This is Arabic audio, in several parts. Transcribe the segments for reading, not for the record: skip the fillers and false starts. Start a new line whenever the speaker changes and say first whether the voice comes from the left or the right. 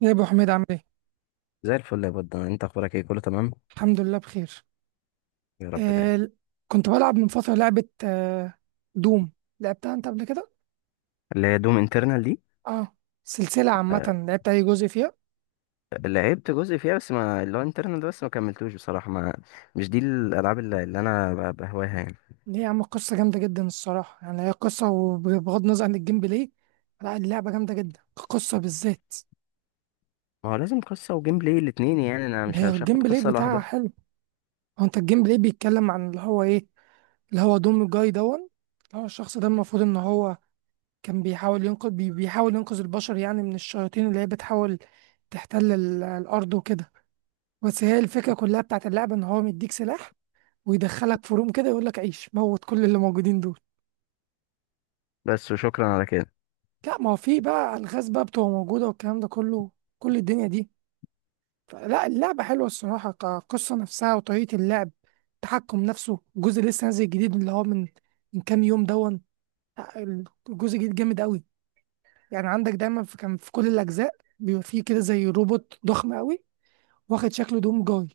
right: يا ابو حميد عامل ايه؟
left: زي الفل يا بود، انت اخبارك ايه؟ كله تمام.
right: الحمد لله بخير.
left: يا رب دايما.
right: آه كنت بلعب من فتره لعبه، دوم. لعبتها انت قبل كده؟
left: اللي هي دوم انترنال دي؟
right: اه، سلسله عامه.
left: آه.
right: لعبت اي جزء فيها؟
left: لعبت جزء فيها، بس ما اللي هو انترنال ده، بس ما كملتوش بصراحه. ما مش دي الالعاب اللي انا بهواها يعني.
right: ليه يا عم؟ قصه جامده جدا الصراحه، يعني هي قصه، وبغض النظر عن الجيم بلاي، لا، اللعبه جامده جدا، القصه بالذات.
left: ما هو لازم قصه وجيم بلاي الاتنين، يعني انا مش
right: هي
left: مش
right: الجيم
left: هاخد
right: بلاي
left: قصه
right: بتاعها
left: لوحدها.
right: حلو. هو انت الجيم بلاي بيتكلم عن اللي هو ايه؟ اللي هو دوم جاي دون، اللي هو الشخص ده المفروض ان هو كان بيحاول ينقذ بيحاول ينقذ البشر يعني من الشياطين اللي هي بتحاول تحتل الأرض وكده. بس هي الفكرة كلها بتاعت اللعبة إن هو مديك سلاح، ويدخلك في روم كده يقول لك عيش، موت كل اللي موجودين دول.
left: بس وشكرا على كده.
right: لا، ما هو في بقى ألغاز بقى بتبقى موجودة والكلام ده كله، كل الدنيا دي. لا، اللعبة حلوة الصراحة كقصة نفسها وطريقة اللعب، التحكم نفسه. الجزء لسه نازل جديد اللي هو من من كام يوم دون. لا، الجزء الجديد جامد أوي. يعني عندك دايما، في كان في كل الاجزاء بيبقى فيه كده زي روبوت ضخم قوي واخد شكل دوم جاي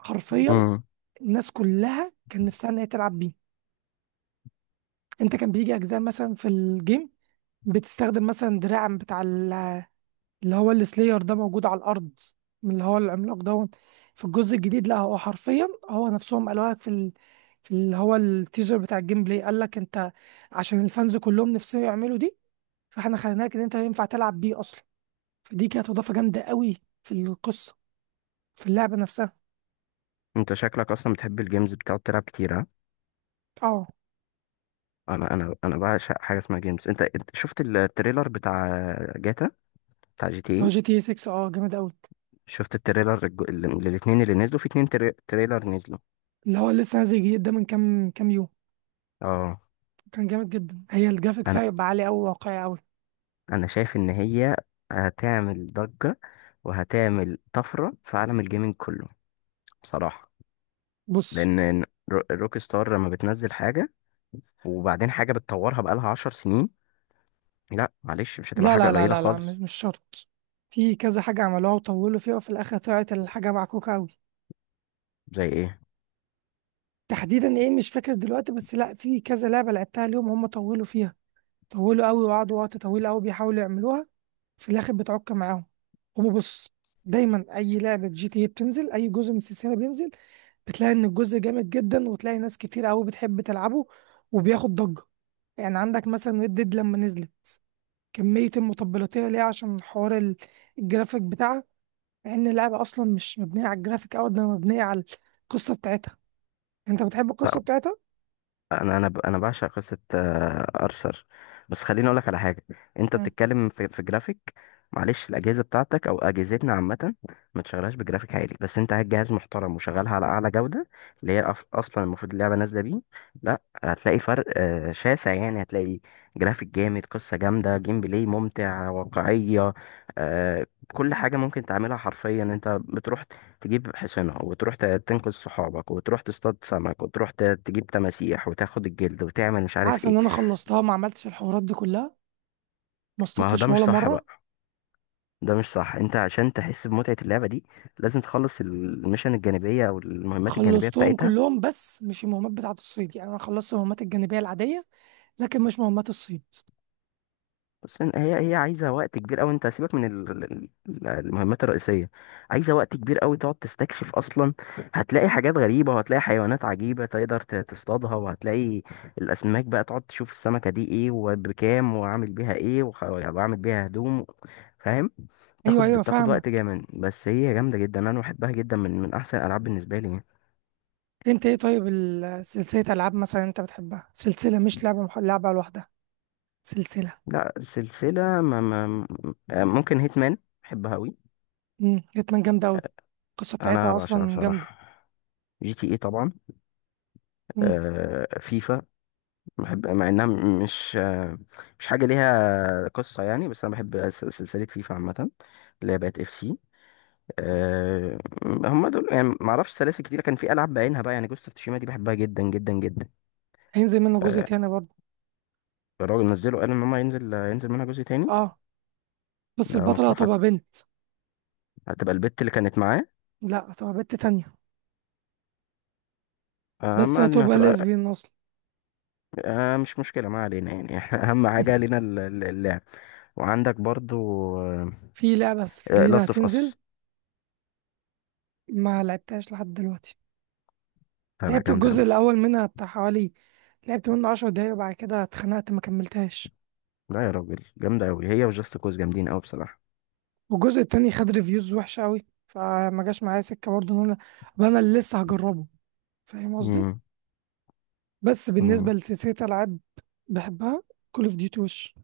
right: حرفيا.
left: امم
right: الناس كلها كان نفسها ان هي تلعب بيه. انت كان بيجي اجزاء مثلا في الجيم بتستخدم مثلا دراع بتاع اللي هو السلاير ده موجود على الارض، من اللي هو العملاق دوت. في الجزء الجديد لا، هو حرفيا هو نفسهم قالوها في في اللي هو التيزر بتاع الجيم بلاي قال لك انت، عشان الفانز كلهم نفسهم يعملوا دي، فاحنا خليناك ان انت ينفع تلعب بيه اصلا. فدي كانت اضافه جامده قوي في القصه، في اللعبه نفسها.
left: انت شكلك اصلا بتحب الجيمز، بتقعد تلعب كتير، ها؟
right: اه.
left: انا بعشق حاجه اسمها جيمز. انت شفت التريلر بتاع جاتا، بتاع جي تي
right: اه،
left: اي؟
right: جي تي 6، اه جامد قوي.
left: شفت التريلر الاتنين اللي نزلوا، في اتنين تريلر نزلوا.
right: اللي هو لسه نازل جديد ده من كام يوم،
left: اه.
right: كان جامد جدا. هي الجرافيك
left: انا
right: فيها يبقى عالي قوي، واقعي قوي.
left: انا شايف ان هي هتعمل ضجة وهتعمل طفرة في عالم الجيمنج كله بصراحة.
right: بص،
left: لان روك ستار لما بتنزل حاجة، وبعدين حاجة بتطورها بقالها 10 سنين، لا معلش، مش هتبقى
right: لا،
left: حاجة
right: لا، لا،
left: قليلة
right: لا، لا، مش
left: خالص.
right: مش شرط. في كذا حاجه عملوها وطولوا فيها وفي الاخر طلعت الحاجه معكوكه قوي.
left: زي ايه؟
right: تحديدا ايه مش فاكر دلوقتي، بس لا، في كذا لعبه لعبتها اليوم هم طولوا فيها، طولوا قوي وقعدوا وقت طويل قوي بيحاولوا يعملوها، في الاخر بتعك معاهم. هما بص، دايما اي لعبه جي تي إيه بتنزل، اي جزء من السلسله بينزل بتلاقي ان الجزء جامد جدا، وتلاقي ناس كتير قوي بتحب تلعبه، وبياخد ضجه. يعني عندك مثلا ريد ديد لما نزلت، كميه المطبلاتيه ليها عشان حوار الجرافيك بتاعها، مع ان اللعبه اصلا مش مبنيه على الجرافيك قوي ده، مبنيه على القصه بتاعتها. انت بتحب
left: لا
right: القصه بتاعتها.
left: انا بعشق قصه ارثر. بس خليني اقول لك على حاجه. انت
right: مم.
left: بتتكلم في جرافيك؟ معلش، الاجهزه بتاعتك او اجهزتنا عامه ما تشغلهاش بجرافيك عالي، بس انت هات جهاز محترم وشغلها على اعلى جوده، اللي هي اصلا المفروض اللعبه نازله بيه. لا هتلاقي فرق شاسع، يعني هتلاقي جرافيك جامد، قصه جامده، جيم بلاي ممتع، واقعيه. آه، كل حاجه ممكن تعملها حرفيا. انت بتروح تجيب حصانة وتروح تنقذ صحابك، وتروح تصطاد سمك، وتروح تجيب تماسيح وتاخد الجلد وتعمل مش عارف
right: عارف
left: ايه.
right: ان انا خلصتها ما عملتش الحوارات دي كلها، ما
left: ما هو ده
right: اصطدتش
left: مش
right: ولا
left: صح
right: مره.
left: بقى. ده مش صح. انت عشان تحس بمتعة اللعبة دي، لازم تخلص الميشن الجانبية او المهمات الجانبية
right: خلصتهم
left: بتاعتها.
right: كلهم بس مش المهمات بتاعة الصيد، يعني انا خلصت المهمات الجانبية العادية لكن مش مهمات الصيد.
left: بس هي عايزه وقت كبير قوي، انت سيبك من المهمات الرئيسيه، عايزه وقت كبير قوي تقعد تستكشف اصلا. هتلاقي حاجات غريبه، وهتلاقي حيوانات عجيبه تقدر تصطادها، وهتلاقي الاسماك بقى، تقعد تشوف السمكه دي ايه وبكام وعامل بيها ايه، وعامل بيها هدوم، فاهم؟
right: ايوه،
left: بتاخد
right: ايوه،
left: بتاخد
right: فاهمة.
left: وقت جامد، بس هي جامده جدا. انا بحبها جدا، من احسن الالعاب بالنسبه لي يعني.
right: انت ايه طيب سلسلة العاب مثلا انت بتحبها، سلسلة مش لعبة، لعبة لوحدها، سلسلة.
left: لا سلسله، ما ممكن هيتمان، بحبها قوي،
right: امم، جتمان جامدة قوي، القصة
left: انا
right: بتاعتها
left: بعشقها
right: اصلا جامدة.
left: بصراحه. جي تي ايه طبعا.
right: امم.
left: فيفا بحب، مع انها مش مش حاجه ليها قصه يعني، بس انا بحب سلسله فيفا عامه، اللي هي بقت اف سي. آه، هم دول يعني. ما اعرفش سلاسل كتير، كان في العاب بعينها بقى، يعني جوست اوف تشيما دي بحبها جدا جدا جدا.
right: هينزل منها جزء
left: آه،
right: تاني برضه.
left: الراجل نزله، قال ان هم ينزل منها جزء تاني.
right: اه، بس
left: ده
right: البطلة
left: مصلحه.
right: هتبقى بنت.
left: هتبقى البت اللي كانت معاه.
right: لا، هتبقى بنت تانية. بس
left: ما علينا،
right: هتبقى
left: هتبقى.
right: ليزبيان اصلا.
left: مش مشكله، ما علينا يعني اهم حاجه لينا اللعب. وعندك برضو
right: في لعبة جديدة
left: لاست اوف
right: هتنزل،
left: اس.
right: ما لعبتهاش لحد دلوقتي.
left: لا
right: لعبت
left: جامده
right: الجزء
left: قوي.
right: الأول منها بتاع حوالي، لعبت منه عشر دقايق وبعد كده اتخنقت ما كملتهاش.
left: لا يا راجل، جامدة أوي، هي وجاست كوز جامدين أوي بصراحة.
right: والجزء التاني خد ريفيوز وحشة أوي، فما جاش معايا سكة برضه إن أنا أبقى أنا اللي لسه هجربه. فاهم قصدي؟
left: امم
right: بس
left: امم
right: بالنسبة لسلسلة ألعاب بحبها، كول أوف ديوتي، وش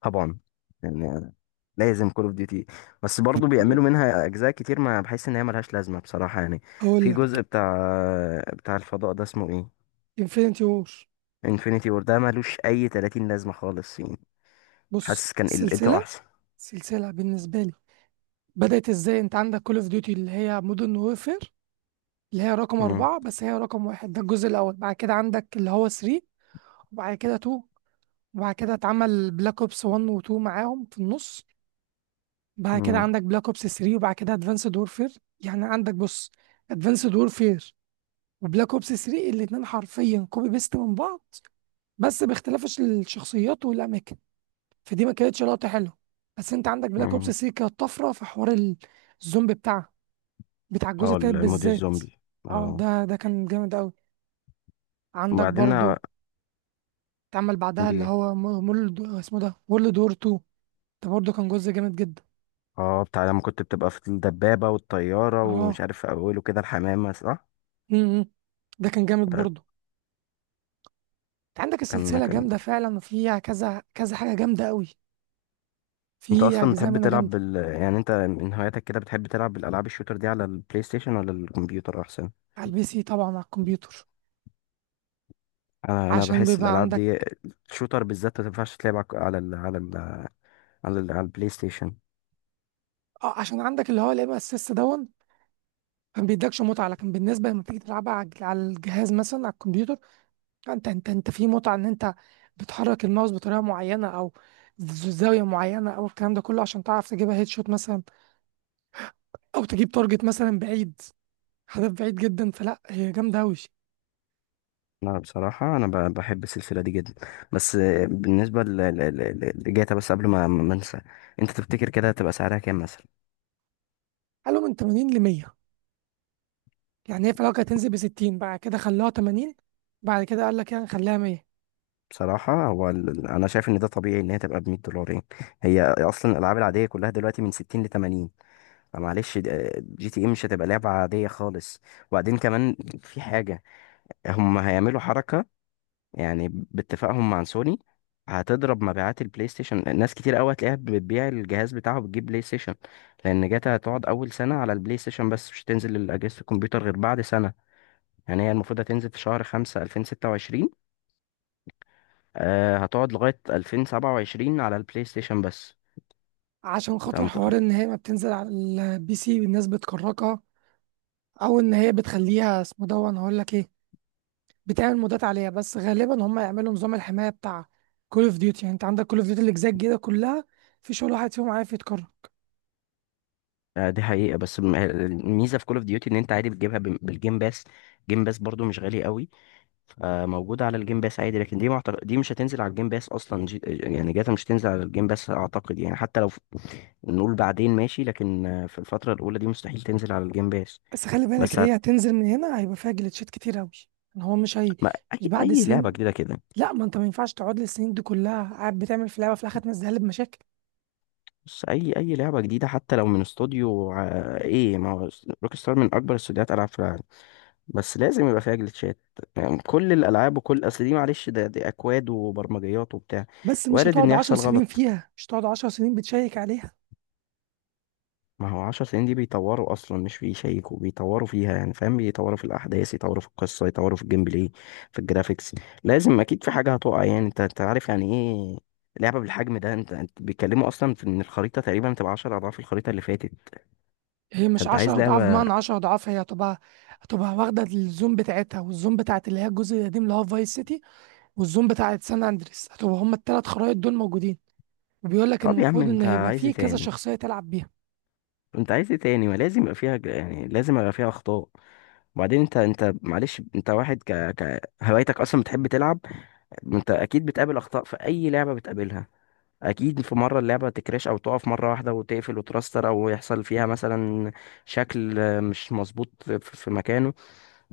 left: طبعا، يعني لازم كول اوف ديوتي، بس برضو بيعملوا منها أجزاء كتير، ما بحس إن هي ملهاش لازمة بصراحة يعني.
right: أقول
left: في
right: لك.
left: جزء بتاع، بتاع الفضاء ده، اسمه إيه؟
right: انفينيتي وور.
left: انفينيتي وور، ده ملوش أي 30 لازمة خالص يعني.
right: بص،
left: حاسس كان قلته
right: السلسلة،
left: أحسن.
right: سلسلة بالنسبة لي بدأت إزاي؟ أنت عندك كول أوف ديوتي اللي هي مودرن وورفير، اللي هي رقم
left: امم
right: أربعة بس هي رقم واحد، ده الجزء الأول. بعد كده عندك اللي هو 3، وبعد كده 2، وبعد كده اتعمل بلاك اوبس 1 و 2 معاهم في النص. بعد كده عندك بلاك اوبس 3، وبعد كده ادفانسد وورفير. يعني عندك، بص، ادفانسد وورفير وبلاك اوبس 3، الاتنين حرفيا كوبي بيست من بعض، بس باختلاف الشخصيات والاماكن، فدي ما كانتش لقطه حلوه. بس انت عندك بلاك اوبس
left: امم
right: 3 كانت طفره في حوار الزومبي بتاعها، بتاع الجزء
left: اه،
right: التالت
left: المود
right: بالذات.
left: الزومبي،
right: اه،
left: اه.
right: ده كان جامد قوي. عندك
left: وبعدين
right: برضو اتعمل بعدها
left: عندي
right: اللي
left: ايه؟
right: هو مول اسمه ده وورلد وور 2، ده برضو كان جزء جامد جدا.
left: اه، بتاع لما كنت بتبقى في الدبابة والطيارة ومش
right: اه.
left: عارف، في أوله كده الحمامة، صح؟
right: امم. ده كان جامد
left: ده
right: برضه. انت عندك
left: كان
right: السلسله
left: كان
right: جامده فعلا، وفيها كذا كذا حاجه جامده قوي،
left: انت
right: في
left: اصلا
right: اجزاء
left: بتحب
right: منها
left: تلعب
right: جامده.
left: بال، يعني انت من هواياتك كده بتحب تلعب بالالعاب الشوتر دي، على البلاي ستيشن ولا الكمبيوتر احسن؟
right: على البي سي طبعا، على الكمبيوتر.
left: انا
right: عشان
left: بحس
right: بيبقى
left: الالعاب دي
right: عندك،
left: الشوتر بالذات، ما تنفعش تلعب على ال... على ال... على, ال... على البلاي ستيشن.
right: اه، عشان عندك اللي هو الام اس اس دون ما بيدكش متعه. لكن بالنسبه لما تيجي تلعبها على على الجهاز مثلا، على الكمبيوتر، انت في متعه ان انت بتحرك الماوس بطريقه معينه، او زاويه معينه، او الكلام ده كله عشان تعرف تجيبها هيد شوت مثلا، او تجيب تارجت مثلا بعيد، هدف بعيد جدا. فلا، هي جامده قوي.
left: انا بصراحه، انا بحب السلسله دي جدا، بس بالنسبه لجاتا. بس قبل ما انسى، انت تفتكر كده هتبقى سعرها كام مثلا؟
right: قالوا من 80 ل 100. يعني هي في الاول كانت هتنزل ب 60، بعد كده خلوها 80، بعد كده قال لك يعني خليها 100.
left: بصراحة هو ال... أنا شايف إن ده طبيعي إن هي تبقى بـ 100 دولار يعني. هي أصلا الألعاب العادية كلها دلوقتي من 60 لـ 80. معلش، جي تي ايه مش هتبقى لعبة عادية خالص. وبعدين كمان، في حاجة هم هيعملوا حركة يعني باتفاقهم مع سوني، هتضرب مبيعات البلاي ستيشن. ناس كتير قوي هتلاقيها بتبيع الجهاز بتاعه، بتجيب بلاي ستيشن، لان جاتا هتقعد اول سنة على البلاي ستيشن بس، مش هتنزل لأجهزة الكمبيوتر غير بعد سنة. يعني هي المفروض هتنزل في شهر 5 2026، هتقعد لغاية 2027 على البلاي ستيشن بس.
right: عشان
left: انت
right: خاطر
left: متخيل؟
right: حوار ان هي ما بتنزل على البي سي والناس بتكركها، او ان هي بتخليها اسمه ده، انا هقول لك ايه، بتعمل مودات عليها. بس غالبا هم يعملوا نظام الحمايه بتاع كول اوف ديوتي. يعني انت عندك كول اوف ديوتي الاجزاء الجديده كلها في شغل واحد فيهم عارف يتكرر.
left: دي حقيقة، بس الميزة في كول اوف ديوتي ان انت عادي بتجيبها بالجيم باس، جيم باس برضو مش غالي قوي، فموجودة على الجيم باس عادي. لكن دي دي مش هتنزل على الجيم باس اصلا. يعني جاتا مش هتنزل على الجيم باس اعتقد، يعني حتى لو نقول بعدين ماشي، لكن في الفترة الاولى دي مستحيل تنزل على الجيم باس.
right: بس خلي بالك
left: بس هت...
right: هي هتنزل من هنا هيبقى فيها جليتشات كتير قوي. يعني هو مش هي،
left: ما...
right: مش
left: اي
right: بعد
left: اي لعبة
right: السنين.
left: جديدة كده،
right: لا، ما انت ما ينفعش تقعد للسنين دي كلها قاعد بتعمل في لعبه في الاخر تنزلها لي بمشاكل.
left: بس اي لعبة جديدة حتى لو من استوديو ايه، ما هو روك ستار من اكبر استوديوهات العاب في العالم، بس لازم يبقى فيها جليتشات. يعني كل الالعاب وكل اصل دي، معلش ده دي اكواد وبرمجيات وبتاع،
right: بس مش
left: وارد ان
right: هتقعد عشر
left: يحصل
right: سنين
left: غلط.
right: فيها، مش هتقعد عشر سنين بتشيك عليها.
left: ما هو 10 سنين دي بيطوروا اصلا، مش بيشيكوا، بيطوروا فيها، يعني فاهم، بيطوروا في الاحداث، يطوروا في القصه، يطوروا في الجيم بلاي، في الجرافيكس. لازم اكيد في حاجه هتقع. يعني انت عارف يعني ايه لعبه بالحجم ده. انت بيتكلموا اصلا في ان الخريطه تقريبا تبقى 10 اضعاف الخريطه اللي فاتت.
right: هي مش
left: فانت عايز
right: عشر أضعاف
left: لعبه.
right: بمعنى عشر أضعاف، هي هتبقى، هتبقى واخدة الزوم بتاعتها، والزوم بتاعت اللي هي الجزء القديم اللي هو فايس سيتي، والزوم بتاعت سان أندريس، هتبقى هما التلات خرايط دول موجودين. وبيقول لك إن
left: طب يا عم،
right: المفروض إن
left: انت
right: هيبقى
left: عايز ايه
right: فيه كذا
left: تاني؟
right: شخصية تلعب بيها.
left: انت عايز ايه تاني؟ ما لازم يبقى فيها يعني لازم يبقى فيها اخطاء. وبعدين انت معلش، انت واحد ك هوايتك اصلا بتحب تلعب. انت اكيد بتقابل اخطاء في اي لعبه بتقابلها. اكيد في مره اللعبه تكراش او تقف مره واحده وتقفل وترستر، او يحصل فيها مثلا شكل مش مظبوط في مكانه.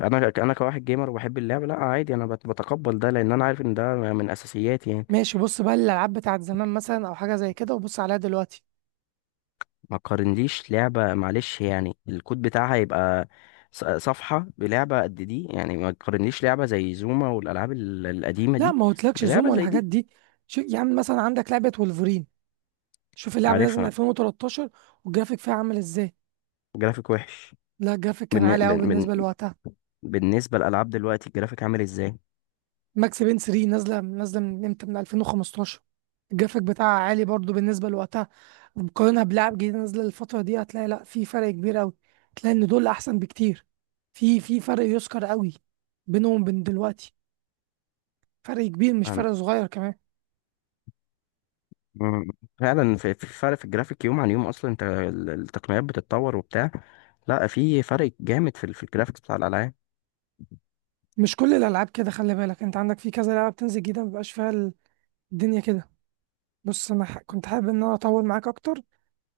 left: انا كواحد جيمر وبحب اللعبه، لا عادي. انا بتقبل ده، لان انا عارف ان ده من اساسياتي يعني.
right: ماشي. بص بقى، الألعاب بتاعت زمان مثلا أو حاجة زي كده وبص عليها دلوقتي.
left: ما قارنليش لعبة معلش، يعني الكود بتاعها يبقى صفحة بلعبة قد دي يعني، ما تقارنليش لعبة زي زوما والألعاب القديمة
right: لا،
left: دي
right: ما قلتلكش زوم
left: بلعبة
right: ولا
left: زي
right: الحاجات
left: دي.
right: دي. شو يعني؟ مثلا عندك لعبة وولفرين، شوف اللعبة نازلة من
left: عارفها.
right: 2013، والجرافيك فيها عامل ازاي؟
left: جرافيك وحش.
right: لا، الجرافيك كان
left: بالن...
right: عالي قوي
left: بن... بن...
right: بالنسبة لوقتها.
left: بالنسبة للألعاب دلوقتي الجرافيك عامل ازاي؟
right: ماكس بين 3 نازله من امتى؟ من 2015. الجرافيك بتاعها عالي برضو بالنسبه لوقتها. مقارنه بلعب جديد نازله الفتره دي هتلاقي، لا، في فرق كبير قوي، هتلاقي ان دول احسن بكتير. في فرق يذكر قوي بينهم وبين دلوقتي، فرق كبير مش
left: أنا،
right: فرق صغير كمان.
left: مم. فعلا في فرق في الجرافيك يوم عن يوم، أصلا انت التقنيات بتتطور وبتاع. لا في فرق جامد في في الجرافيكس بتاع الألعاب.
right: مش كل الالعاب كده خلي بالك، انت عندك في كذا لعبه بتنزل جديده مبيبقاش فيها الدنيا كده. بص، انا كنت حابب ان انا اطول معاك اكتر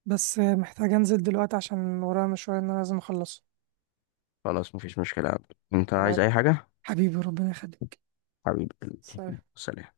right: بس محتاج انزل دلوقتي عشان ورايا مشوار ان انا لازم اخلصه.
left: خلاص، مفيش مشكلة يا عبد، انت
right: ع-
left: عايز اي حاجة؟
right: حبيبي ربنا يخليك.
left: حبيبي.
right: سلام.
left: سلام.